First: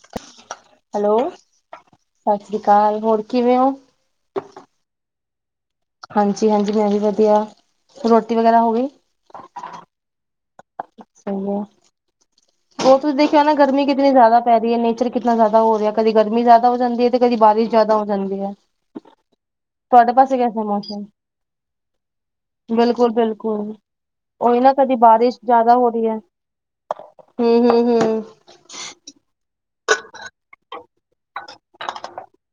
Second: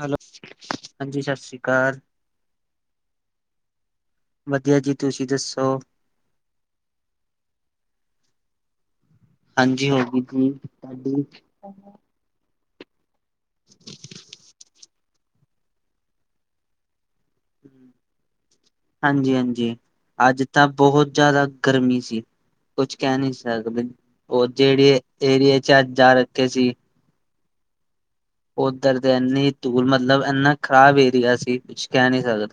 Hello, hello ਹਾਂਜੀ ਸਤਿ ਸ਼੍ਰੀ ਅਕਾਲ। ਸਤਿ ਸ੍ਰੀ ਅਕਾਲ, ਹੋਰ ਕਿਵੇਂ ਹੋ? ਵਧੀਆ ਜੀ, ਤੁਸੀਂ ਦੱਸੋ? ਹਾਂਜੀ ਹਾਂਜੀ ਮੈਂ ਵੀ ਵਧੀਆ, ਰੋਟੀ ਵਗੈਰਾ ਹੋ ਗਈ? ਹਾਂਜੀ, ਹੋ ਗਈ ਜੀ। ਤੁਹਾਡੀ ਸਹੀ ਏ ਹੋਰ ਤੁਸੀਂ ਦੇਖਿਓ ਨਾ, ਗਰਮੀ ਕਿਤਨੀ ਜ਼ਿਆਦਾ ਪੈ ਰਹੀ ਏ। ਨੇਚਰ ਕਿਤਨਾ ਜ਼ਿਆਦਾ ਹੋ ਰਿਹਾ ਕਦੀ ਗਰਮੀ ਜ਼ਿਆਦਾ ਹੋ ਜਾਂਦੀ ਏ। ਤੇ ਕਦੀ ਬਾਰਿਸ਼ ਜਿਆਦਾ ਹੋ ਜਾਂਦੀ ਏ। ਹਾਂਜੀ ਹਾਂਜੀ, ਅੱਜ ਤਾਂ ਮੌਸਮ ਬਹੁਤ ਜ਼ਿਆਦਾ ਗਰਮੀ ਸੀ। ਕੁਛ ਬਿਲਕੁਲ ਕਹਿ ਨੀ ਬਿਲਕੁਲ ਸਕਦੇ। ਉਹ ਉਹੀ ਨਾ ਜਿਹੜੇ ਚ ਅੱਜ ਜਾ ਰੱਖੇ ਸੀ। ਹੂੰ ਹੂੰ ਹੂੰ ਓਧਰ ਦੇ ਇੰਨੀ ਧੂਲ ਮਤਲਬ, ਖ਼ਰਾਬ ਏਰੀਆ ਸੀ ਕੁਛ ਕਹਿ ਨੀ ਸਕਦੇ।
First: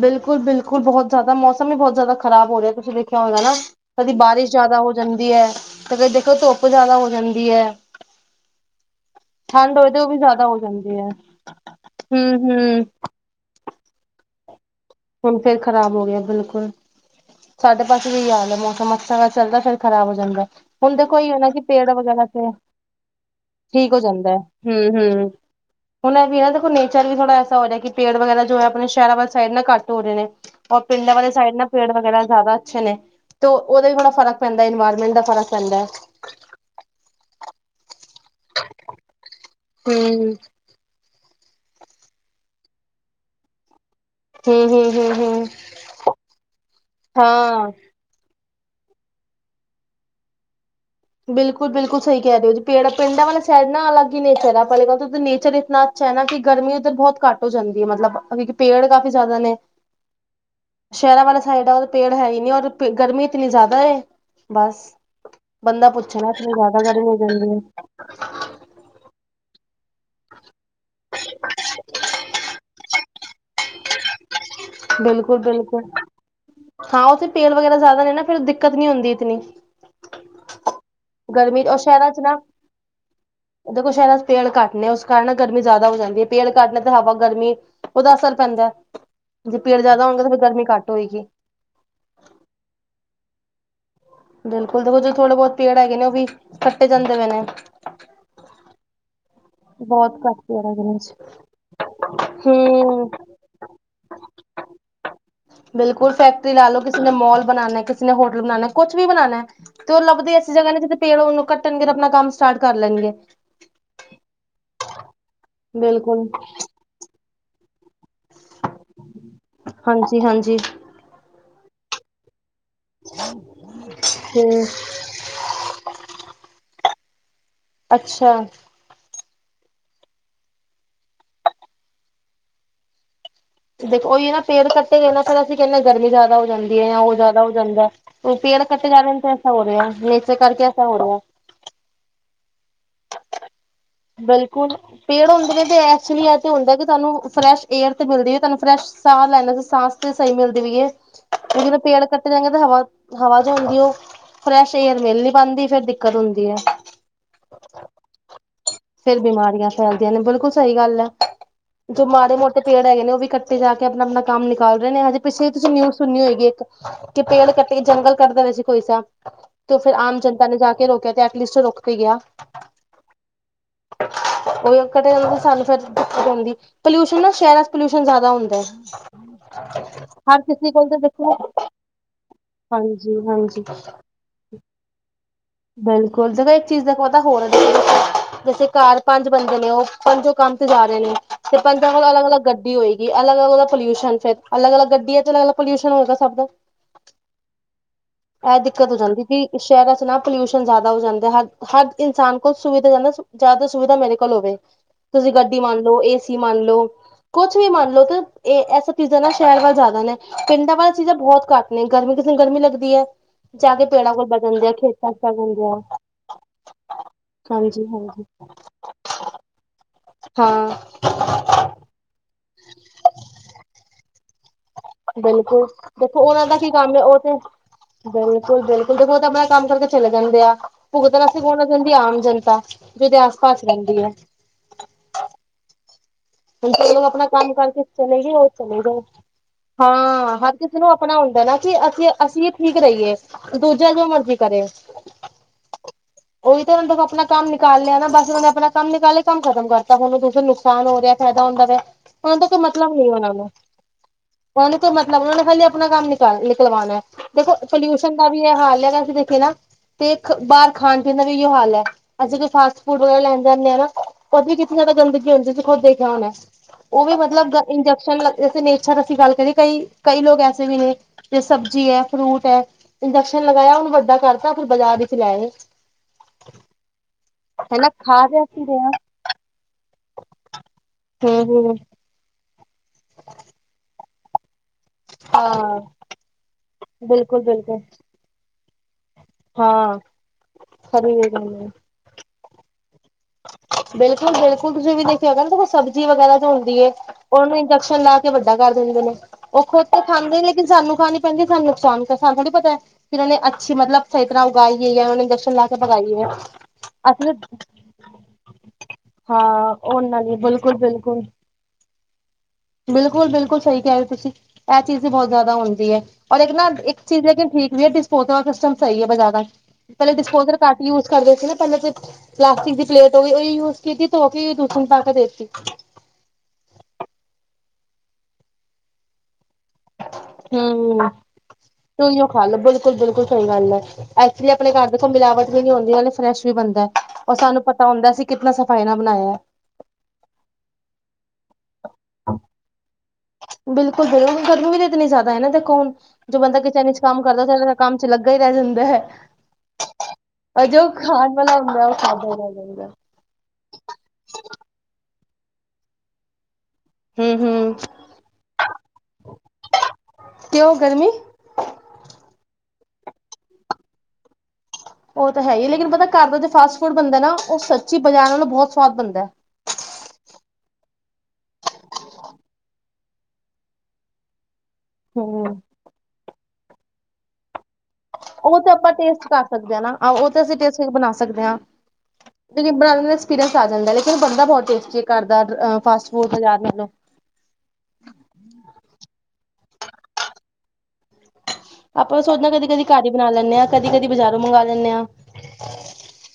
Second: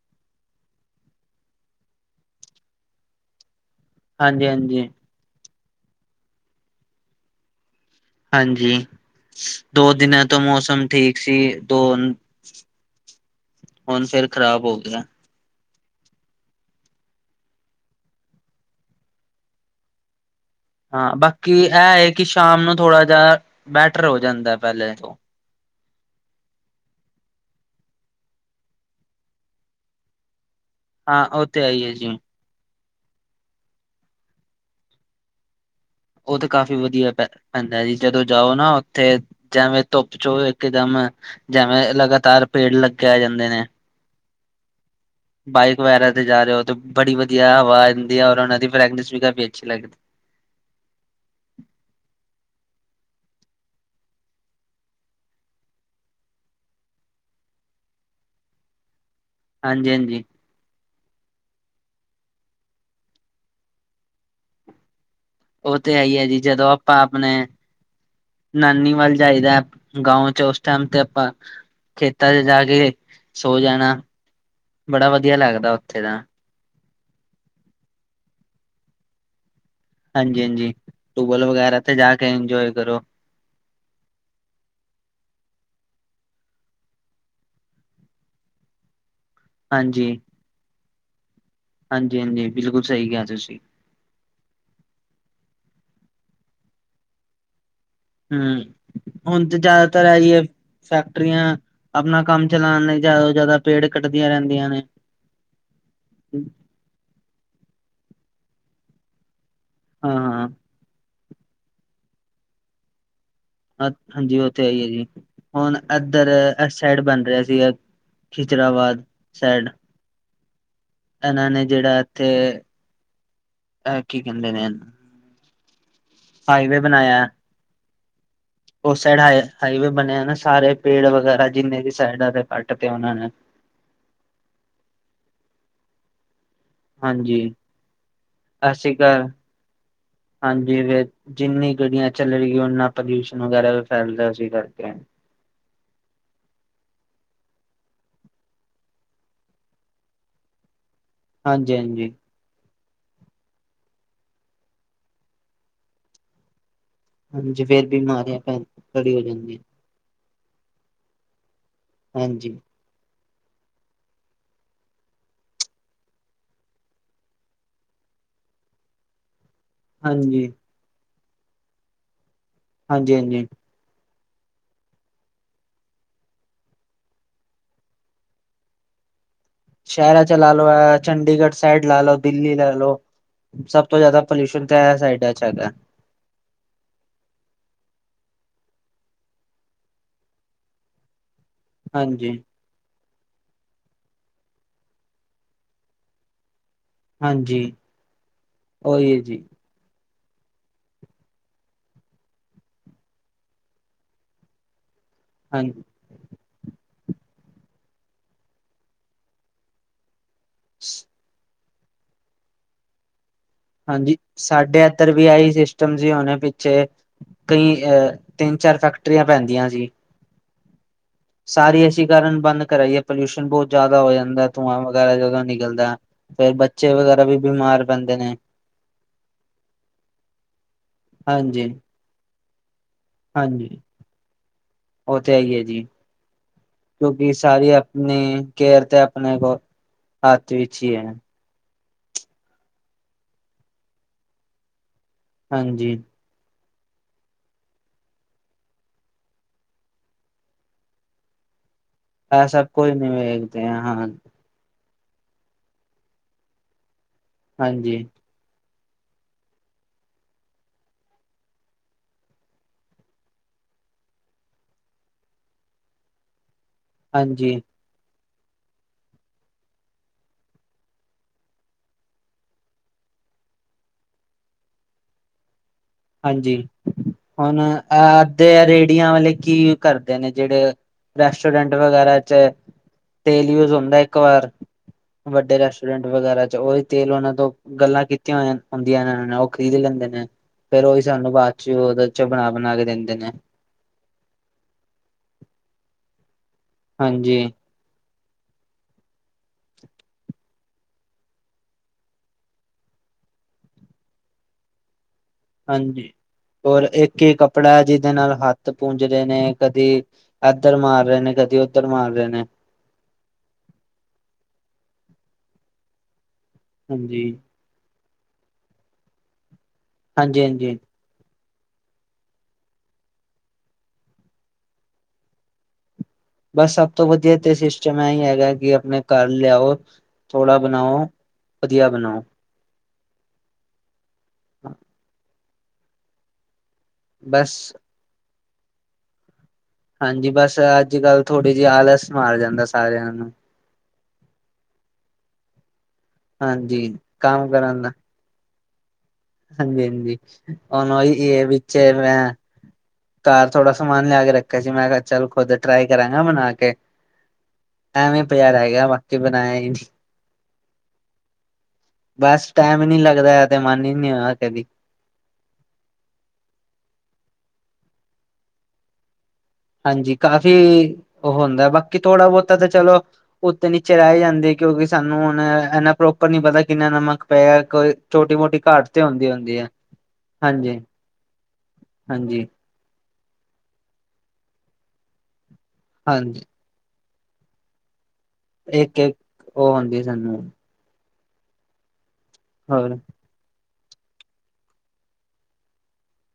ਬਿਲਕੁਲ ਬਿਲਕੁਲ। ਬਹੁਤ ਜ਼ਿਆਦਾ ਮੌਸਮ ਵੀ ਬਹੁਤ ਜ਼ਿਆਦਾ ਖਰਾਬ ਹੋ ਰਿਹਾ ਤੁਸੀਂ ਦੇਖਿਆ ਹੋਏਗਾ ਨਾ। ਕਦੀ ਹਾਂਜੀ ਬਾਰਿਸ਼ ਜਿਆਦਾ ਹਾਂਜੀ ਹੋ ਜਾਂਦੀ ਏ, ਕਦੇ ਦੇਖੋ ਧੁੱਪ ਜਿਆਦਾ ਹੋ ਜਾਂਦੀ ਹੈ। ਹਾਂਜੀ ਠੰਡ ਹੋਏ ਦੋ ਤੇ ਉਹ ਵੀ ਦਿਨਾਂ ਤੋਂ ਜ਼ਿਆਦਾ ਹੋ ਮੌਸਮ ਜਾਂਦੀ ਹੈ ਠੀਕ ਸੀ। ਦੋ ਹਮ ਹਮ ਹੁਣ ਫਿਰ ਖਰਾਬ ਹੋ ਗਿਆ। ਹੁਣ ਫਿਰ ਖ਼ਰਾਬ ਹੋ ਗਿਆ। ਬਿਲਕੁਲ ਸਾਡੇ ਪਾਸੇ ਦਾ ਇਹੀ ਹਾਲ ਹੈ। ਮੌਸਮ ਅੱਛਾ ਚੱਲਦਾ ਫਿਰ ਖਰਾਬ ਹੋ ਜਾਂਦਾ। ਹੁਣ ਹਾਂ, ਦੇਖੋ ਇਹੀ ਨਾ ਕਿ ਬਾਕੀ ਇਹ ਪੇੜ ਹੈ ਕਿ ਵਗੈਰਾ ਤੇ ਸ਼ਾਮ ਨੂੰ ਥੋੜ੍ਹਾ ਜਿਹਾ ਠੀਕ ਬੈਟਰ ਹੋ ਹੈ ਜਾਂਦਾ ਪਹਿਲੇ ਹਮ ਤੋਂ [inaudible] ਹਮ ਹੁਣ ਇਹ ਵੀ ਨਾ ਦੇਖੋ, ਨੇਚਰ ਵੀ ਥੋੜ੍ਹਾ ਐਸਾ ਹੋ ਰਿਹਾ ਕਿ ਪੇੜ ਵਗੈਰਾ ਜੋ ਹੈ ਆਪਣੇ ਸ਼ਹਿਰਾਂ ਵਾਲੇ ਸਾਈਡ ਨਾ ਘੱਟ ਹੋ ਰਹੇ ਨੇ। ਔਰ ਪਿੰਡਾਂ ਹਾਂ ਵਾਲੇ ਉਹ ਸਾਈਡ ਤੇ ਨਾ ਆਈ ਪੇੜ ਹੈ ਜੀ ਵਗੈਰਾ ਜ਼ਿਆਦਾ ਅੱਛੇ ਨੇ। ਤੇ ਉਹਦਾ ਹੀ ਬੜਾ ਫਰਕ ਪੈਂਦਾ ਇਨਵਾਇਰਮੈਂਟ ਦਾ ਫਰਕ ਹੈ। ਉਹ ਤੇ ਕਾਫ਼ੀ ਵਧੀਆ ਪੈ ਪੈਂਦਾ ਜੀ, ਜਦੋਂ ਜਾਓ ਨਾ ਉੱਥੇ ਜੈਵੇ ਧੁੱਪ ਹਮ ਚੋ- ਇਕਦਮ ਜਿਵੇਂ ਲਗਾਤਾਰ ਪੇੜ ਲੱਗੇ ਜਾਂਦੇ ਨੇ। ਹੁੰ-ਹੁੰ-ਹੁੰ-ਹੁੰ ਬਾਈਕ ਵਗੈਰਾ ਤੇ ਜਾ ਰਹੇ ਹੋ ਤੇ ਬੜੀ ਵਧੀਆ ਹਾਂ ਹਵਾ ਆਂਦੀ ਹੈ ਹੋਰ ਉਹਨਾਂ ਦੀ ਪ੍ਰੈਕਟਿਸ ਵੀ ਕਾਫ਼ੀ ਅੱਛੀ ਲੱਗਦੀ ਬਿਲਕੁਲ -ਬਿਲਕੁਲ, ਸਈ ਕਹਿ ਰਏ ਹੋ। ਪੇੜ ਪਿੰਡਾਂ ਵਾਲਾ ਸਾਈਡ ਨਾ ਅਲੱਗ ਹੀ ਨੇਚਰ ਐ। ਪਹਿਲੀ ਗਲ ਤਾਂ ਉਦੇ ਨੇਚਰ ਈ ਇਤਨਾ ਅੱਛਾ ਹੈ ਨਾ ਕਿ ਗਰਮੀ ਉੱਧਰ ਬਹੁਤ ਘੱਟ ਹੋ ਜਾਂਦੀ ਐ ਮਤਲਬ ਕਿਉਂਕਿ ਪੇੜ ਕਾਫ਼ੀ ਜਿਆਦਾ ਨੇ। ਹਾਂਜੀ ਹਾਂਜੀ ਸ਼ਹਿਰਾਂ ਵਾਲਾ ਸਾਈਡ ਤੇ ਪੇੜ ਹੈ ਈ ਨਈ ਔਰ ਗਰਮੀ ਇਤਨੀ ਜਿਆਦਾ ਏ। ਓਹ ਤੇ ਹੈ ਈ ਐ ਜੀ। ਜਦੋਂ ਆਪਾਂ ਗਰਮੀ ਹੋ ਆਪਨੇ ਜਾਂਦੀ ਹੈ ਨਾਨੀ ਵੱਲ ਜਾਈਦੈ, ਗਾਓ ਚ ਉਸ ਟੈਮ ਤੇ ਆਪਾਂ ਖੇਤਾਂ ਚ ਜਾ ਕੇ ਸੋ ਜਾਣਾ। ਬੜਾ ਵਦੀਆ ਬਿਲਕੁਲ ਲੱਗਦਾ ਬਿਲਕੁਲ ਓਥੇ ਤਾਂ ਹਾਂ, ਓਥੇ ਪੇੜ ਵਗੈਰਾ ਜਿਆਦਾ ਨੇ ਨਾ, ਫੇਰ ਦਿੱਕਤ ਨੀ ਹੋਂਦੀ ਇਤਨੀ। ਹਾਂਜੀ-ਹਾਂਜੀ। ਟਯੂਬੈਲ ਗਰਮੀ ਔਰ ਵਗੈਰਾ ਤੇ ਸ਼ਹਿਰਾਂ ਜਾ ਚ ਕੇ ਨਾ ਇੰਜੋਏ ਕਰੋ। ਦੇਖੋ, ਸ਼ਹਿਰਾਂ ਚ ਪੇੜ ਘੱਟ ਨੇ ਉਸ ਕਾਰਨ ਗਰਮੀ ਜ਼ਿਆਦਾ ਹੋ ਜਾਂਦੀ ਐ। ਪੇੜ ਘੱਟ ਨੇ ਤੇ ਹਵਾ ਗਰਮੀ ਉਹਦਾ ਅਸਰ ਪੈਂਦੈ, ਜੇ ਪੇੜ ਜਿਆਦਾ ਹੋਨਗੇ ਤੇ ਫੇਰ ਗਰਮੀ ਘੱਟ ਹੋਏਗੀ। ਹਾਂਜੀ-ਹਾਂਜੀ। ਬਿਲਕੁਲ ਸਈ ਕਿਆ ਤੁਸੀਂ। ਬਿਲਕੁਲ ਦੇਖੋ, ਜੋ ਥੋੜੇ ਬਹੁਤ ਪੇੜ ਹੈਗੇ ਨੇ ਓਹ ਵੀ ਕੱਟੇ ਜਾਂਦੇ ਪਏ ਨੇ। ਹੁੰ ਹੁਨ ਤੇ ਜਿਆਦਾਤਰ ਬਹੁਤ ਐਈ ਘੱਟ ਏ। ਪੇੜ ਹੈਗੇ ਨੇ ਜੀ। ਫੈਕਟਰੀਆਂ ਆਪਨਾ ਕੰਮ ਚਲਾਨ ਲਈ ਹੂੰ ਜਿਆਦਾ ਤੋਂ ਜਿਆਦਾ ਪੇੜ ਕੱਟਦੀਆਂ ਰਹਿੰਦੀਆਂ ਨੇ। ਬਿਲਕੁਲ, ਫੈਕਟਰੀ ਲਾ ਲੋ, ਕਿਸੇ ਨੇ ਮੋਲ ਬਨਾਨੈ, ਕਿਸੇ ਨੇ ਹੋਟਲ ਬਨਾਨੈ, ਕੁਛ ਵੀ ਬਨਾਨੈ ਤੇ ਓਹ ਲੱਭਦੇ ਹਾਂ ਐਸੀ ਜਗ੍ਹਾ ਨੇ ਜਿੱਥੇ ਪੇੜ ਓਹਨੂੰ ਕੱਟਨਗੇ ਤੇ ਆਪਨਾ ਕੰਮ ਸਟਾਰਟ ਕਰ ਲੈਨਗੇ। ਹ ਹਾਂਜੀ, ਓ ਤੇ ਹੈ ਈ ਏ ਜੀ। ਹੁਨ ਬਿਲਕੁਲ ਐਦਰ ਐਸ ਹੈਡ ਬਨ ਰਿਆ ਸੀਗਾ, ਖਿਜਰਾਬਾਦ ਸੈਡ ਹਾਂਜੀ-ਹਾਂਜੀ। ਐਹਨਾਂ ਨੇ ਜੇਹੜਾ ਐਥੇ, ਐਹ ਕੀ ਕਹਿੰਦੇ ਤੇ ਨੇ ਐਨ? ਹਾਈਵੇ ਬਨਾਇਐ ਅੱਛਾ ਉਸ ਸੈਡ ਹ ਹਾਈਵੇ ਬਨਿਆ ਨਾ ਸਾਰੇ ਪੇੜ ਵਗੈਰਾ ਜਿੰਨੇ ਵੀ ਸਾਈਡਾਂ ਤੇ ਕੱਟ ਤੇ ਓਹਨਾਂ ਨੇ ਦੇਖੋ, ਓਹੀ ਨਾ, ਪੇੜ ਕੱਟੇ ਗਏ ਨਾ ਫੇਰ ਅਸੀਂ ਕਹਿੰਦੇ ਗਰਮੀ ਜਿਆਦਾ ਹੋ ਜਾਂਦੀ। ਜਾਂ ਓਹ ਜਿਆਦਾ ਹਾਂਜੀ ਹੋ ਜਾਂਦੈ, ਉਹ ਪੇੜ ਕੱਟੇ ਅਸੀਂ ਜਾ ਰਹੇ ਨੇ ਘਰ ਤੇ ਐਸਾ ਹੋ ਰਿਆ, ਨੇਚਰ ਕਰਕੇ ਹਾਂਜੀ ਐਸਾ ਹੋ ਫ ਰਿਐ। ਜਿੰਨੀ ਗੱਡੀਆਂ ਚੱਲਣਗੀਆਂ ਓਨਾ ਪੋਲਿਊਸ਼ਨ ਵਗੈਰਾ ਫੈਲਦਾ ਸੀ ਬਿਲਕੁਲ, ਕਰਕੇ ਪੇੜ ਹੋਂਦੇ ਨੇ ਤੇ ਐਕਚੂਲੀ ਅੱਜ ਹੁੰਦਾ ਕਿ ਤੁਹਾਨੂੰ ਫਰੈਸ਼ ਏਅਰ ਤੇ ਮਿਲਦੀ ਏ। ਤੁਹਾਨੂੰ ਫਰੈਸ਼ ਸਾਹ ਲੈਨ ਲਈ ਸਾਂਸ ਤੇ ਸਈ ਮਿਲਦੀ ਵੀ ਏ। ਹਾਂਜੀ ਕੁੜੁਪਏਲ ਹਾਂਜੀ ਕੱ [unintelligible] ਫਿਰ ਐਵੇਂ ਤੇ ਹਵਾ, ਹਵਾ ਜਾਂਦੀ ਏ, ਫਰੈਸ਼ ਏਅਰ ਮਿਲ ਨੀ ਪਾਂਦੀ ਫੇਰ ਦਿੱਕਤ ਹੁੰਦੀ ਐ। ਹਾਂਜੀ, ਫੇਰ ਬਿਮਾਰੀਆਂ ਫੈਲ ਫਿਰ ਬਿਮਾਰੀਆਂ ਫੈਲਦੀਆਂ ਨੇ, ਬਿਲਕੁਲ ਸਈ ਗੱਲ ਐ। ਜੋ ਮਾੜੇ ਹਾਂਜੀ ਮੋਟੇ ਪੇੜ ਹੈਗੇ ਨੇ, ਓਹ ਵੀ ਕੱਟੇ ਜਾ ਕੇ। ਆਪਨਾ-ਆਪਨਾ ਕੰਮ ਨਿਕਾਲ ਰਏ ਨੇ। ਹਜੇ ਪਿੱਛੇ ਵੀ ਤੁਸੀਂ ਨਿਊਜ਼ ਸੁਣੀ ਹੋਏਗੀ, ਇੱਕ ਕਿ ਪੇੜ ਕੱਟੇ, ਜੰਗਲ ਕੱਟ ਦੇਣਾ ਸੀ ਕੋਈ ਸਾ ਤੇ ਫਿਰ ਆਮ ਜਨਤਾ ਹਾਂਜੀ ਨੇ ਜਾ ਕੇ ਰੋਕਿਆ ਤੇ ਐਟਲੀਸਟ ਰੁੱਕ ਕੇ ਗਿਆ ਹਾਂਜੀ-ਹਾਂਜੀ। ਓਹ ਕਟੇ ਜਾਂਦੇ ਫਿਰ ਸਾਨੂੰ ਫਿਰ ਦਿੱਕਤ ਔਂਦੀ। ਪਲਿਊਸ਼ਨ ਨਾ ਸ਼ਹਿਰਾਂ ਚ ਧਲਿਊਸ਼ਨ ਜ਼ਿਆਦਾ ਹੁੰਦਾ ਐ। ਸ਼ਹਿਰਾਂ 'ਚ ਲਾ ਲੋ, ਐ ਦੇਖੋ ਚੰਡੀਗੜ੍ਹ ਸਾਈਡ ਲਾ ਲੋ, ਦਿੱਲੀ ਲਾ ਲੋ ਹਾਂਜੀ ਹਾਂਜੀ ਸਭ ਤੋਂ ਜਿਆਦਾ ਪਲਿਉਸ਼ਨ ਤੇ ਐ ਸਾਡੀਆਂ ਚ ਹੈਗਾ। ਬਿਲਕੁਲ, ਜਦੋ ਇੱਕ ਚੀਜ ਦਾ ਪਤੈ ਹੋਰ। [unintelligible] ਇਕ ਕਾਰ ਚਾਰ- ਪੰਜ ਬੰਦੇ ਨੇ ਉਹ ਪੰਜੋ ਕੰਮ ਤੇ ਜਾ ਰਹੇ ਨੇ, ਤੇ ਪੰਜਾਂ ਕੋਲ ਅਲੱਗ ਹਾਂਜੀ ਅਲੱਗ ਗੱਡ ਗੱਡੀ ਹੋਏਗੀ ਅਲੱਗ -ਅਲੱਗ ਉਹਦਾ ਪੋਲਿਊਸ਼ਨ, ਫਿਰ ਅਲੱਗ- ਅਲੱਗ ਗੱਡੀਆਂ ਚ ਅਲੱਗ -ਅਲੱਗ ਪੋਲਿਊਸ਼ਨ ਹੋਗਾ ਸਭ ਦਾ ਹਾਂਜੀ ਇਹ ਦਿੱਕਤ ਹੋ ਉਹੀ ਹੈ ਜਾਂਦੀ ਜੀ ਵੀ ਸ਼ਹਿਰਾਂ 'ਚ ਨਾ ਪੋਲਿਊਸ਼ਨ ਜ਼ਿਆਦਾ ਹੋ ਜਾਂਦਾ ਹ ਹਰ ਇਨਸਾਨ ਕੋਲ ਸੁਵਿਧਾ ਜਾਂਦਾ ਜ਼ਿਆਦਾ ਸੁਵਿਧਾ ਮੇਰੇ ਕੋਲ ਹੋਵੇ। ਤੁਸੀਂ ਗੱਡੀ ਮੰਨ ਹਾਂਜੀ ਲੋ ਏ ਏ ਸੀ ਮੰਨ ਲੋ, ਕੁਛ ਵੀ ਮੰਨ ਲੋ ਤੇ ਇਹ ਐ ਸਭ ਚੀਜ਼ਾਂ ਨਾ ਸ਼ਹਿਰ ਵੱਲ ਜ਼ਿਆਦਾ ਨੇ। ਪਿੰਡਾਂ ਵਾਲਾ ਚੀਜ਼ਾਂ ਬਹੁਤ ਘੱਟ ਨੇ ਗਰਮੀ ਕਿਸੇ ਨੂੰ ਗਰਮੀ ਲੱਗਦੀ ਹੈ, ਜਾ ਕੇ ਪੇੜਾਂ ਹਾਂਜੀ ਕੋਲ ਬੈਠ ਜਾਂਦੇ ਆ। ਸਾਡੇ ਇੱਧਰ ਚ ਵੀ ਬਹਿ ਆਈ ਜਾਂਦੇ ਆ ਸਿਸਟਮ ਸੀ ਉਹਨਾਂ ਪਿੱਛੇ ਕਈ ਹਾਂਜੀ ਅ ਹਾਂਜੀ ਤਿੰਨ ਚਾਰ ਫੈਕਟਰੀਆਂ ਪੈਂਦੀਆਂ ਸੀ। ਹਾਂ। ਸਾਰੇ ਅ ਕਾਰਨ ਬੰਦ ਕਰਈ ਏ ਪੋਲਿਊਸ਼ਨ ਬਹੁਤ ਜ਼ਿਆਦਾ ਹੋ ਜਾਂਦਾ ਹੈ ਧੂੰਆਂ ਵਗੈਰਾ ਜਦੋਂ ਬਿਲਕੁਲ ਨਿਕਲਦਾ ਦੇਖੋ ਉਹਨਾਂ ਫੇਰ ਦਾ ਕੀ ਬੱਚੇ ਕੰਮ ਹੈ ਉਹ ਵਗੈਰਾ ਤੇ ਵੀ ਬਿਮਾਰ ਪੈਂਦੇ ਨੇ ਬਿਲਕੁਲ- ਬਿਲਕੁਲ ਦੇਖੋ ਉਹ ਤਾਂ ਆਪਣਾ ਕੰਮ ਕਰਕੇ ਚਲੇ ਜਾਂਦੇ ਆਂ। ਭੁਗਤਣਾ ਵਾਸਤੇ ਕੋਣ ਐ ਹਾਂਜੀ ਹੁੰਦੀ ਆਮ ਜਨਤਾ, ਜੋ ਉਦੇ ਆਸ ਪਾਸ ਹਾਂਜੀ ਰਹਿੰਦੀ ਹੈ। ਉਹ ਤੇ ਹੈ ਹੀ ਹੈ ਜੀ ਹੁਣ ਕਈ ਲੋਕ ਆਪਣਾ ਕਿਉੰਕਿ ਕੰਮ ਸਾਰੀ ਕਰਕੇ ਚਲੇ ਗਏ ਆਪਣੀ ਉਹ ਚਲੇ ਕੇਅਰ ਤੇ ਗਏ ਆਪਣੇ ਕੋਲ ਹਾਂ ਹਰ ਕਿਸੇ ਨੂੰ ਆਪਣਾ ਹੁੰਦਾ ਨਾ ਕਿ ਅਸੀਂ- ਅਸੀਂ ਇਹ ਠੀਕ ਰਹੀਏ। ਦੂਜਾ ਜੋ ਮਰਜ਼ੀ ਕਰੇ ਹਾਂਜੀ। ਉਹੀ ਤਾਂ ਉਹ ਦੇਖੋ ਆਪਣਾ ਕੰਮ ਨਿਕਾਲ ਲਿਆ ਨਾ ਬਸ ਉਹਨੇ ਆਪਣਾ ਕੰਮ ਨਿਕਾਲ ਲਿਆ ਕੰਮ ਖਤਮ ਕਰਤਾ ਤੁਹਾਨੂੰ ਫਿਰ ਨੁਕਸਾਨ ਹੋ ਰਿਹਾ। ਫ਼ਾਇਦਾ ਹੁੰਦਾ ਪਯਾ ਐ, ਉਹਨਾਂ ਦਾ ਇਹ ਕੋਈ ਸਭ ਕੁਝ ਮਤਲਬ ਨਹੀਂ ਉਹਨਾਂ ਨੂੰ ਨਿਵੇੇਖਦੇ ਆ ਹਾਂ ਉਹਨਾਂ ਨੂੰ ਕੋਈ ਮਤਲਬ ਨਈ, ਉਹ ਨੇ ਖਾਲੀ ਆਪਣਾ ਕੰਮ ਨਿਕ ਨਿਕਲਵਾਉਣਾ ਦੇਖੋ ਹਾਂਜੀ ਪੋਲਿਊਸ਼ਨ ਦਾ ਵੀ ਇਹ ਹਾਲ ਹੈਗਾ ਅਸੀਂ ਦੇਖੀਏ ਨਾ, ਦੇਖ ਬਾਹਰ ਖਾਣ ਪੀਣ ਦਾ ਵੀ ਈਉ ਹਾਲ ਹੈ। ਅਸੀਂ ਕੋਈ ਫਾਸਟ ਫੂਡ ਵਗੈਰਾ ਲੈਂਦੇ ਨਈ ਆ, ਉਹਦੇ ਵੀ ਕਿੰਨੀ ਜ਼ਿਆਦਾ ਗੰਦਗੀ ਹੁੰਦੀ ਸੀ ਖੁਦ ਦੇਖ [inaudible] ਉਹ ਵੀ ਮਤਲਬ ਹਾਂਜੀ ਇੰਨਜੈਕਸ਼ਨ ਜੈਸੇ ਨੇਚਰ ਅਸੀਂ ਗੱਲ ਕਰੀਏ ਕਈ- ਕਈ ਲੋਕ ਐਸੇ ਵੀ ਨੇ ਇਹ ਸਬਜ਼ੀ ਹੈ, ਫਰੂਟ ਹੈ। ਇੰਨਜੈਕਸ਼ਨ ਲਗਾਇਆ ਉਹਨੂੰ ਵੱਡਾ ਕਰਤਾ ਫਿਰ ਬਾਜ਼ਾਰ ਇਚ ਲੈ ਆਏ। ਹਾਂਜੀ ਹੁਣ ਹਨਾ ਖਾ ਅ ਤੇ ਅਸੀਂ ਅੱਧੇ ਰਹੇ ਰੇਹੜੀਆਂ ਵਾਲੇ ਕੀ ਕਰਦੇ ਨੇ ਜਿਹੜੇ ਹਾਂ ਹੂੰ ਰੈਸਟੋਰੈਂਟ ਹੂੰ, ਵਗੈਰਾ 'ਚ ਤੇਲ ਯੂਜ ਹੁੰਦਾ ਇੱਕ ਵਾਰ ਵੱਡੇ ਹਾਂ ਰੈਸਟੋਰੈਂਟ ਵਗੈਰਾ ਚ ਉਹਹੀ ਤੇਲ ਉਹਨਾਂ ਬਿਲਕੁਲ ਤੋਂ ਬਿਲਕੁਲ ਗੱਲਾਂ ਕੀਤੀਆਂ ਹੁੰਦੀਆਂ ਉਹਨਾਂ ਤੋਂ ਖਰੀਦ ਹਾਂ ਲੈਂਦੇ ਨੇ ਫਿਰ ਉਹੀ ਸਹੀ ਸਾਨੂੰ ਬਾਦ ਗੱਲ ਹੈ। ਚ ਉਹਦੇ 'ਚ ਬਣਾ -ਬਣਾ ਕੇ ਦਿੰਦੇ ਨੇ। ਬਿਲਕੁਲ -ਬਿਲਕੁਲ ਤੁਸੀਂ ਵੀ ਦੇਖਿਆ ਹੈਗਾ ਸਬਜ਼ੀ ਵਗੈਰਾ ਜੋ ਹੁੰਦੀ ਹੈ ਹਾਂਜੀ ਉਹਨੂੰ ਇੰਨਜੈਕਸ਼ਨ ਲਾ ਕੇ ਵੱਡਾ ਕਰ ਦਿੰਦੇ ਨੇ। ਉਹ ਖੁਦ ਤੇ ਖਾਂਦੇ ਨੀ, ਲੇਕਿਨ ਸਾਨੂੰ ਖਾਣੀ ਪੈਂਦੀ ਆ ਸਾਨੂੰ ਨੁਕਸਾਨ ਕਰਦੀ ਤਾਂ ਸਾਨੂੰ ਥੋੜੀ ਪਤਾ ਫਿਰ ਉਹਨੇ ਅੱਛੀ ਮਤਲਬ ਸਹੀ ਤਰ੍ਹਾਂ ਉਈਏ ਜਾ ਉਹਨਾਂ ਨੇ ਦੱਸ ਹਾਂਜੀ, ਹੋਰ ਇੱਕ ਹੀ ਕੱਪੜਾ ਜੀ ਜਿਹਦੇ ਨਾਲ ਹੱਥ ਪੂੰਜਦੇ ਹਾਂ ਨੇ ਕਦੀ ਉਹ ਨਾਲ ਹੀ ਇੱਧਰ ਬਿਲਕੁਲ ਮਾਰ ਰਹੇ ਨੇ ਕਦੀ ਉੱਧਰ ਮਾਰ ਰਹੇ ਨੇ ਬਿਲਕੁਲ- ਬਿਲਕੁਲ ਸਹੀ ਕਹਿ ਰਹੇ ਹੋ ਤੁਸੀਂ, ਇਹ ਚੀਜ਼ ਹੀ ਬਹੁਤ ਜ਼ਿਆਦਾ ਹੁੰਦੀ ਹੈ ਔਰ ਇੱਕ ਨਾ ਇੱਕ ਹਾਂਜੀ ਚੀਜ਼ ਲੇਕਨ ਠੀਕ ਵੀ ਹੈ ਡਿਸਪੋਜਲ ਸਿਸਟਮ ਸਹੀ ਹੈ ਪਰ ਜ਼ਿਆਦਾ ਐ ਪਹਿਲੇ ਹਾਂਜੀ ਡਿਸਪੋਜ਼ਲ ਹਾਂਜੀ ਘੱਟ ਯੂਜ ਕਰਦੇ ਸੀ ਨਾ ਪਹਿਲਾਂ ਤੇ ਪਲਾਸਟਿਕ ਦੀ ਪਲੇਟ ਉਹੀ ਉਹੀ ਯੂਜ ਕੀਤੀ ਧੋ ਕੇ ਉਹੀ ਦੂਸਰੇ ਨੂੰ ਪਾ ਕੇ ਦੇ ਤੀ ਬਸ ਸਭ ਤੋਂ ਵਧੀਆ ਤੇ ਸਿਸਟਮ ਐ ਹੀ ਹੈਗਾ ਕਿ ਆਪਣੇ ਘਰ ਲਿਆਓ। ਥੋੜ੍ਹਾ ਬਣਾਓ, ਵਧੀਆ ਬਣਾਓ। ਹੱਲ ਬਿਲਕੁਲ ਬਿਲਕੁਲ ਸਹੀ ਗੱਲ ਹੈ, ਐਚਲੀ ਆਪਣੇ ਘਰ ਦੇਖੋ ਮਿਲਾਵਟ ਵੀ ਨੀ ਹੁੰਦੀ ਨਵੇਂ ਫਰੈਸ਼ ਬਣਦਾ। ਉਹ ਬਸ ਸਾਨੂੰ ਪਤਾ ਹੁੰਦਾ ਸੀ ਅਸੀਂ ਕਿਤਨਾ ਸਫ਼ਾਈ ਨਾਲ ਬਣਾਇਆ। ਹਾਂਜੀ ਬਸ ਅੱਜ ਕੱਲ੍ਹ ਥੋੜ੍ਹੀ ਜਿਹੀ ਆਲਸ ਮਾਰ ਜਾਂਦਾ ਸਾਰਿਆਂ ਨੂੰ ਬਿਲਕੁਲ -ਬਿਲੁਕੁਲ ਗਰਮੀ ਵੀ ਤਾਂ ਇਤਨੀ ਜ਼ਿਆਦਾ ਹੈ ਨਾ ਦੇਖੋ, ਹੁਣ ਜੋ ਬੰਦਾ ਕਿਚਨ ਹਾਂਜੀ 'ਚ' ਕੰਮ ਕਰਦਾ ਕਰਨ ਦਾ ਕੰਮ ਚ ਲੱਗਦਾ ਕਈ ਰਹਿ ਜਾਂਦੈਂ। ਹਾਂਜੀ -ਹਾਂਜੀ ਉਹਨਾ ਈ ਇਹ ਵਾਲਾ ਵਿੱਚ ਹੁੰਦਾ ਉਹ ਆਵਾ ਖਾਦਾ ਹੀ ਰਹਿ ਜਾਂਦਾ ਘਾਰ ਥੋੜਾ ਸਮਾਨ ਲਿਆ ਕੇ ਰੱਖਿਆ ਸੀ, ਮੈਂ ਕਿਹਾ ਚੱਲ ਖੁਦ ਟਰਾਈ ਕਰਾਂਗੇ ਬਣਾ ਕੇ। ਹੂੰ-ਹੂੰ ਐਵੇਂ ਪਿਆ ਰਹਿ ਗਿਆ, ਬਾਕੀ ਬਣਾਇਆ ਹੀ ਨਹੀਂ। ਕਿਉਂ ਗਰਮੀ ਬਸ ਟਾਈਮ ਨੀ ਲੱਗਦਾ ਤੇ ਮਨ ਹੀ ਨੀ ਹੋਇਆ ਕਦੀ। ਉਹ ਤਾਂ ਹੈ ਹੀ, ਲੇਕਿਨ ਪਤਾ ਘਰ ਦਾ ਜੋ ਫਾਸਟ ਫੂਡ ਬਣਦਾ ਨਾ, ਉਹ ਸੱਚੀ ਬਜਾਰ ਨਾਲੋਂ ਬਹੁਤ ਸਵਾਦ ਬਣਦਾ। ਹਾਂਜੀ ਕਾਫ਼ੀ ਉਹ ਹੁੰਦਾ, ਬਾਕੀ ਥੋੜਾ ਬਹੁਤਾ ਤਾਂ ਚਲੋ ਉੱਤੇ ਨੀਚੇ ਰਹਿ ਜਾਂਦੀਏ, ਕਿਉਂਕਿ ਸਾਨੂੰ ਹੁਣ ਹੂੰ। ਇਨਾ ਪ੍ਰੋਪਰ ਨੀ ਪਤਾ ਕਿੰਨਾ ਨਮਕ ਪਏਗਾ ਕੋਈ ਛੋਟੀ ਉਹ ਮੋਟੀ ਤੇ ਘਾਟ ਆਪਾਂ ਟੇਸਟ ਹੁੰਦੀ ਕਰ ਹੁੰਦੀ ਹੈ ਸਕਦੇ ਹਾਂ, ਨਾ ਉਹ ਤੇ ਅਸੀਂ ਹਾਂਜੀ ਟੇਸਟ ਕਰਕੇ ਬਣਾ ਸਕਦੇ ਹਾਂ। ਹਾਂਜੀ ਜਿਮੇਂ -ਜਿਮੇਂ ਬਣਾ ਲੈਨੇ ਆ ਐਕਸਪੀਰੀਅੰਸ ਆ ਜਾਂਦਾ, ਲੇਕਿਨ ਬਣਦਾ ਬਹੁਤ ਟੈਸਟੀ ਘਰ ਦਾ ਫਾਸਟ ਫੂਡ ਹਾਂਜੀ ਯ ਮੈਨੂੰ ਇੱਕ- ਇੱਕ ਉਹ ਆਉਂਦੀ ਸਾਨੂੰ ਆਪਾਂ ਸੋਚਨਾ ਕਦੀ- ਕਦੀ ਹੋਰ ਘਰ ਹੀ ਬਣਾ ਲੈਨੇ ਹਾਂ, ਕਦੀ -ਕਦੀ ਬਜ਼ਾਰੋਂ ਮੰਗਵਾ ਲੈਂਨੇ ਹਾਂ।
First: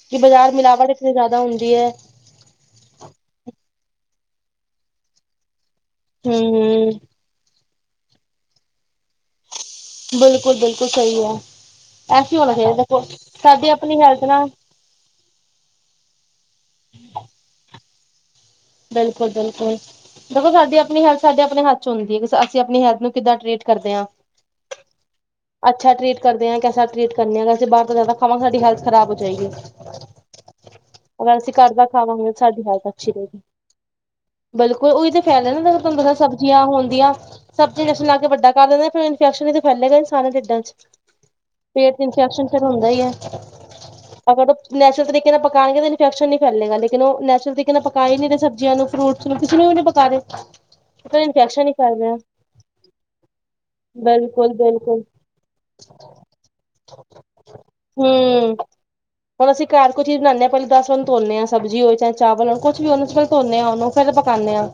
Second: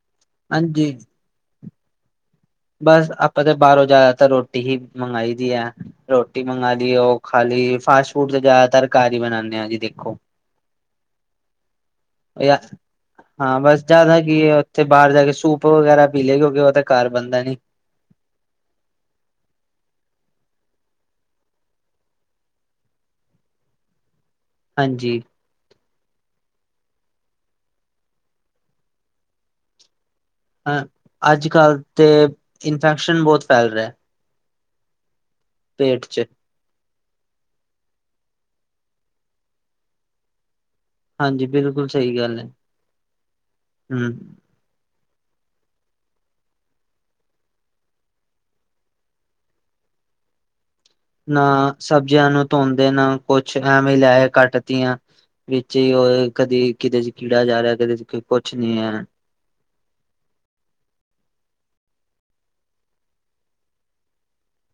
ਕਿ ਬਾਜ਼ਾਰ ਮਿਲਾਵਟ ਹਾਂਜੀ ਇਤਨੀ ਜ਼ਿਆਦਾ ਹੁੰਦੀ ਏ। ਬਸ, ਆਪਾਂ ਤਾਂ ਬਾਹਰੋਂ ਜ਼ਿਆਦਾਤਰ ਰੋਟੀ ਹੀ ਮੰਗਾਈ ਦੀ ਏ, ਰੋਟੀ ਮੰਗ ਹੂੰ-ਹੂੰ ਆਲੀ ਓ ਖਾਲੀ, ਫਾਸਟ ਫੂਡ ਤੇ ਜ਼ਿਆਦਾਤਰ ਘਰ ਹੀ ਬਣਾਨੇ ਆ ਜੀ। ਦੇਖੋ ਬਿਲਕੁਲ -ਬਿਲਕੁਲ ਸਹੀ ਹੈ, ਐਸੇ ਏ ਹੋਣਾ ਚਾਹੀਦਾ ਦੇਖੋ, ਸਾਡੀ ਆਪਣੀ ਹੈਲਥ ਨਾਲ ਤੇ ਬਾਹਰ ਜਾ ਕੇ ਸੂਪ ਵਗੈਰਾ ਪੀ ਲਏ, ਕਿਉਂਕਿ ਉਹ ਤਾਂ ਘਰ ਬਣਦਾ ਨੀ। ਬਿਲਕੁਲ- ਬਿਲਕੁਲ। ਦੇਖੋ, ਸਾਡੀ ਆਪਣੀ ਹੈਲਥ ਸਾਡੇ ਆਪਣੇ ਹੱਥ ਚ ਹੁੰਦੀ ਹੈ। ਅਸੀਂ ਆਪਣੀ ਹੈਲਥ ਨੂੰ ਕਿੱਦਾਂ ਟਰੀਟ ਕਰਦੇ ਹਾਂ। ਹਾਂਜੀ। ਅੱਛਾ ਟ੍ਰੀਟ ਕਰਦੇ ਆ, ਕੈਸਾ ਟ੍ਰੀਟ ਕਰਨੇ ਆ, ਵੈਸੇ ਬਾਹਰ ਤੋਂ ਜ਼ਿਆਦਾ ਖਾਵਾ ਸਾਡੀ ਹੈਲਥ ਖਰਾਬ ਹੋ ਜਾਏਗੀ। ਹਾਂ ਅਗਰ ਅੱਜ ਅਸੀਂ ਘਰ ਕੱਲ੍ਹ ਦਾ ਤੇ ਖਾਵਾਂਗੇ ਸਾਡੀ ਹੈਲਥ ਅੱਛੀ ਇਨਫੈਕਸ਼ਨ ਰਹੇਗੀ। [unintelligible] ਬਿਲਕੁਲ, ਉਹੀ ਤਾ ਕਹਿ ਰਹੇਂ ਨਾ ਪੇਟ ਪੰਦਰਾਂ ਸਬਦ। ਚ ਸਬਜ਼ੀਆਂ ਹੁੰਦੀਆਂ, ਸਬਜ਼ੀ ਇੰਡੈਸ਼ਨ ਲਾ ਕੇ ਵੱਡਾ ਕਰ ਦਿੰਦਾ ਨੇ, ਫਿਰ ਇਨਫੈਕਸ਼ਨ ਈ ਤੇ ਫੈਲੇਗਾ ਇਨਸਾਨ ਦੇ ਢਿੱਡਾਂ 'ਚ'। ਹਾਂਜੀ ਬਿਲਕੁਲ ਪੇਟ ਦੀ ਸਹੀ ਗੱਲ ਹੈ ਇਨਫੈਕਸ਼ਨ ਫਿਰ ਹੁੰਦਾ ਈ ਏ। ਹਮ ਅਗਰ ਨੈਚਰ ਤਰੀਕੇ ਨਾਲ ਪਕਾਉਣਗੇ ਤਾਂ ਇਨਫੈਕਸ਼ਨ ਨਹੀਂ ਫੈਲੇਗਾ, ਲੇਕਿਨ ਨੈਚਰ ਤਰੀਕੇ ਨਾਲ ਪਕਾਏ ਨਹੀਂ ਜ ਸਬਜੀਆਂ ਨੂੰ, ਫਰੂਟਸ ਨੂੰ, ਕਿਸੇ ਨੂੰ ਨਹੀਂ ਪਕਾ ਰਹੇਂ। ਨਾ ਸਬਜ਼ੀਆਂ ਨੂੰ ਧੋਂਦੇ ਨਾ ਕੁਛ ਐਵੇ ਲੈ ਬਿਲਕੁਲ ਕੱਟਤੀਆਂ। ਬਿਲਕੁਲ ਵਿੱਚ ਹੀ ਉਹ ਕਦੇ ਕਿਸੇ ਚ ਕੀੜਾ ਜਾ ਰਿਹਾ, ਕਿਦੇ ਹੂੰ ਚ ਕੁਛ ਨਹੀਂ ਹੈ। ਹੁਣ ਅਸੀਂ ਘਰ ਕੁੰਝ ਵੀ ਬਣਾਨੇਆਂ, ਪਹਿਲਾਂ ਦਸ ਬਾਰ ਧੋਨੇਆਂ ਸਬਜ਼ੀ ਹੋਏ ਚਾਵਲ ਹੋਣ ਕੁਛ ਵੀ ਹੋਣ। ਧੋਨੇ ਹਾਂ ਉਹਨੂੰ ਫੇਰ ਪਕਾਨੇ ਆਂ,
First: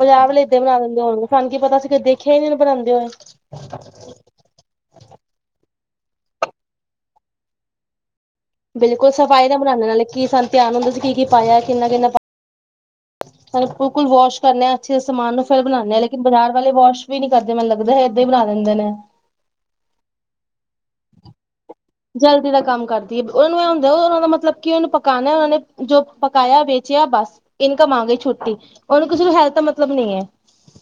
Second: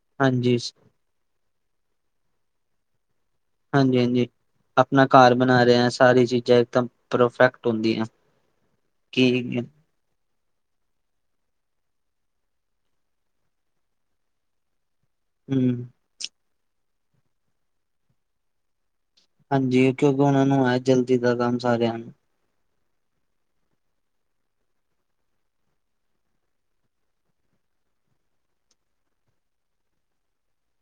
ਬਜਾਰ ਵਾਲੇ ਹਾਂਜੀ ਇਦਾ ਬਣਾ ਦਿੰਦੇ ਹੋਣਗੇ। ਸਾਨੂੰ ਕੀ ਪਤਾ ਅਸੀਂ ਕਦੇ ਦੇਖਿਆ ਹੀ ਨੀ ਬਣਾਉਂਦੇ ਹੋਏ। ਹਾਂਜੀ- ਹਾਂਜੀ ਆਪਣਾ ਘਰ ਬਣਾ ਰਹੇ ਆ, ਸਾਰੀ ਚੀਜ਼ਾਂ ਇਕਦਮ ਪਰਫੈਕਟ ਹੁੰਦੀਆਂ। ਬਿਲਕੁਲ ਸਫ਼ਾਈ ਨਾਲ ਕੀ ਬਣਾਨੇ ਆਂ ਨਾਲੇ ਕੀ ਸਨ। ਧਿਆਨ ਨਾਲ਼ ਦੱਸੀ ਕੀ-ਕੀ ਪਾਇਆ ਕਿੰਨ- ਕਿੰਨਾ ਪਾਇਆ ਵਾਸ਼ ਕਰਨੇ ਆ। ਅੱਛੇ ਸਮਾਨ ਨੂੰ ਫਿਰ ਬਣਾਦੇ ਹਮ ਹਾਂ, ਤਾਂ ਲੇਕਿਨ ਬਜ਼ਾਰ ਵਾਲੇ ਵਾਸ਼ ਵੀ ਨੀ ਕਰਦੇ ਮੈਨੂੰ ਲੱਗਦਾ ਏਦਾਂ ਹੀ ਬਣਾ ਦਿੰਦੇ ਨੇ। ਹਾਂਜੀ ਕਿਉਂਕਿ ਉਹਨਾਂ ਨੂੰ ਹੈ ਜਲਦੀ ਦਾ ਕੰਮ ਸਾਰਿਆਂ ਨੂੰ। ਜਲਦੀ ਦਾ ਕੰਮ ਕਰਦੀ ਹੈ, ਉਹਨੂੰ ਇਹ ਹੁੰਦਾ ਉਹਨਾਂ ਦਾ ਮਤਲਬ ਕਿ ਉਹਨੂੰ ਪਕਾਨਾ ਉਹਨਾਂ ਨੇ ਜੋ ਪਕਾਇਆ ਵੇਚਿਆ ਬਸ। ਇਨਕਮ ਆ ਗਈ ਛੁੱਟੀ, ਕਿਸੇ ਨੂੰ ਹੈਲਥ ਦਾ ਮਤਲਬ ਨਹੀਂ ਐ।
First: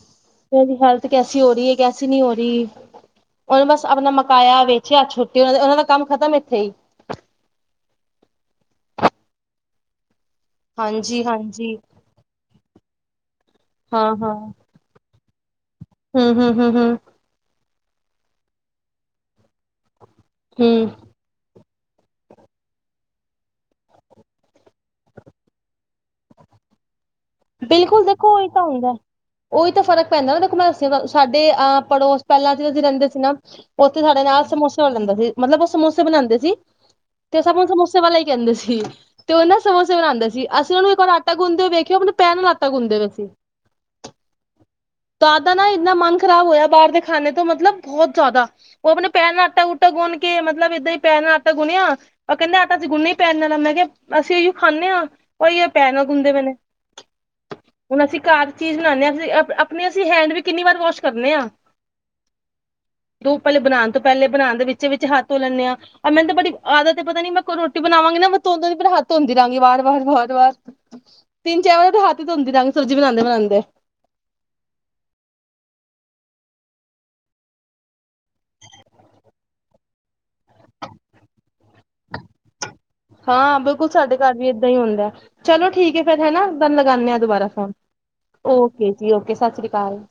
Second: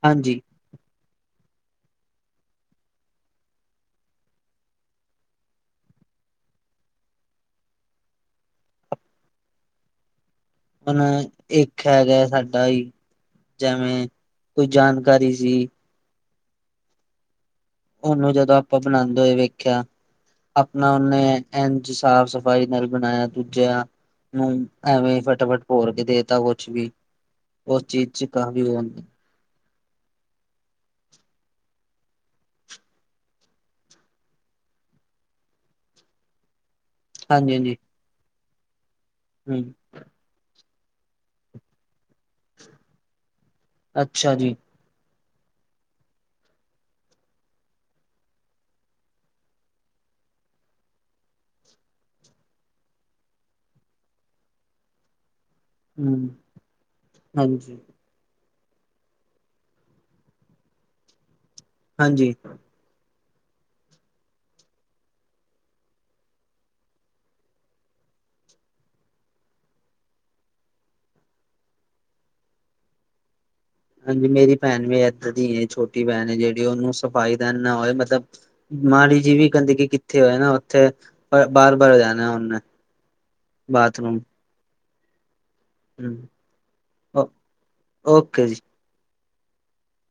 ਹਾਂਜੀ। ਦੀ ਹੈਲਥ ਕੈਸੀ ਹੋ ਰਹੀ ਹੈ ਕੈਸੀ ਨੀ ਹੋ ਰਹੀ। ਉਹਨੂੰ ਬਸ ਆਪਣਾ ਮਕਾਇਆ, ਵੇਚਿਆ, ਛੁੱਟੀ ਉਹ ਉਹਨਾ ਦਾ ਕੰਮ ਖ਼ਤਮ ਇੱਥੇ ਹੀ। ਹੁਣ ਹਾਂਜੀ ਹਾਂਜੀ ਇੱਕ ਹੈਗਾ ਸਾਡਾ ਇਹ। ਜਵੇ ਹਾਂ ਕੋਈ ਜਾਣਕਾਰੀ ਸੀ। ਹੂੰ ਹੂੰ ਹੂੰ ਹੂੰ। ਓਨੂੰ ਜਦੋਂ ਆਪਾਂ ਬਣਾਂਦੇ ਹੋਏ ਵੇਖੇਆ ਹਮ ਅਪਨਾ ਓਨੇ ਏੰਝ ਸਾਫ਼ ਸਫ਼ਾਈ ਨਾਲ ਬਣਾਏਆ ਦੂਜਾ ਨੂੰ ਐਵੇਂ ਫਟਾਫਟ ਭੋਰ ਕੇ ਦੇਤਾ ਕੁਛ ਵੀ। ਉਸ ਬਿਲਕੁਲ ਚੀਜ਼ ਚ ਦੇਖੋ ਓਈ ਕਾਫ਼ੀ ਤਾਂ ਉਹ ਹੁੰਦੈ। ਹੁੰਦੀ। ਓਈ ਤਾਂ ਫ਼ਰਕ ਪੈਂਦਾ ਨਾ ਦੇਖੋ ਮੈਂ ਦਸੀ ਸਾਡੇ ਅ ਪੜੋਸ ਪੈਲਾਂ ਜ ਅਸੀਂ ਰੈਂਦੇ ਸੀ ਨਾ ਓਥੇ ਸਾਡੇ ਨਾਲ ਸਮੋਸੇ ਵਾਲਾ ਰੈਂਦਾ ਸੀ ਮਤਲਬ ਓ ਸਮੋਸੇ ਬਨਾਂਦੇ ਸੀ। ਤੇ ਹਾਂਜੀ ਸਬ ਓਨੂੰ ਹਾਂਜੀ ਸਮੋਸੇ ਵਾਲਾ ਈ ਕੈਂਦੇ ਸੀ ਤੇ ਓ ਨਾ ਹਮ ਸਮੋਸੇ ਬਨਾਂਦੇ ਸੀ। ਅਸੀ ਓਨੂੰ ਇੱਕ ਵਾਰ ਆਟਾ ਗੁੰਨਦੇ ਵੇਖੇਆ ਅਪਨੇ ਪੈਰ ਨਾਲ ਆਟਾ ਗੁਨਦੇ ਪੇ ਸੀ। ਅੱਛਾ ਜੀ। ਤਾਂਦਾ ਨਾ ਇੰਨਾ ਮਨ ਖ਼ਰਾਬ ਹੋਏਆ ਬਾਰ ਦੇ ਖਾਣੇ ਤੋਂ ਮਤਲਬ ਬੋਹਤ ਜਾਦਾ। ਓ ਅਪਨੇ ਪੈਰ ਨਾਲ ਆਟਾ-ਉੂਟਾ ਗੁੰਨ ਕੇ ਮਤਲਬ ਏਦਾਂ ਈ ਪੈਰ ਨਾਲ ਆਟਾ ਗੁੰਨੇਆ ਓ ਕੈਂਦਾ ਆਟਾ ਅਸੀ ਗੁੰਨਨੇ ਈ ਪੈਰ ਨਾਲ ਆ। ਮੈਂ ਕੇਆ ਅਸੀ ਅਈਓ ਖਾਨੇ ਆਂ ਓਈ ਹੂੰ, ਹਾਂਜੀ। ਹੁਨ ਅਸੀ ਘਰ ਚੀਜ਼ ਬਨਾਨੇ ਆਂ ਅਸੀ ਅਪ ਅਪਣੇ ਹੈਂਡ ਵੀ ਕਿੰਨੀ ਵਾਰ ਵਾਸ਼ ਕਰਨੇ ਆਂ। ਹਾਂਜੀ। ਦੋ ਪਲ ਬਨਾਨ ਤੋਂ ਪੈਲੇ ਬਣਾਨ ਦੇ ਵਿੱਚ ਵਿੱਚ ਹੱਥ ਧੋ ਲੈਂਨੇ ਆਂ। ਅ ਮੈਨੂੰ ਤੇ ਬੜੀ ਆਦਤ ਏਪਤਾ ਨੀ ਮੈਂ ਕਰੋਟੀ ਬਣਾਵਾਂਗੀ ਨਾ ਮੈਂ ਦੋ ਦੋ ਮਿਂ ਪਰ ਹੱਥ ਧੋਂਦੀ ਰਾਂਗੀ ਵਾਰ-ਵਾਰ ਵਾਰ-ਵਾਰ [unintelligible] ਚਾਰ ਵਾਰੀ ਥਤੈ ਹੱਥ ਧੋਂਦੀ ਰਾਂਗੀ ਸਬਜੀ ਬਨਾਂਦੇ-ਬਨਾਂਦੇ। ਹਾਂਜੀ ਮੇਰੀ ਭੈਣ ਵੀ ਏਦਾਂ ਦੀਏ ਛੋਟੀ ਭੈਣ ਏ ਜਿਹੜੀ ਓਨੂੰ ਸਫ਼ਾਈ ਦਾ ਐਨਾ ਓਏ ਮਤਲਬ ਮਾੜੀ ਜੀ ਵੀ ਗੰਦਗੀ ਕਿੱਥੇ ਹੋਏ ਨਾ ਓਥੇ ਬਾਰ-ਬਾਰ ਜਾਣਾ ਐ ਓਨੇ ਹਾਂ, ਬਿਲਕੁਲ ਸਾਡੇ ਘਰ ਵੀ ਏਦਾਂ ਈ ਹੁੰਦਾ ਐ ਚਲੋ ਠੀਕ ਏ ਫਿਰ ਹਮ ਹੈ ਨਾ ਬਨ ਲਗਾਨੇ ਆ ਦੁਬਾਰਾ ਫੋਨ ਓਕੇ ਜੀ ਓਕੇ, ਸਤਿ ਸ੍ਰੀ ਅਕਾਲ।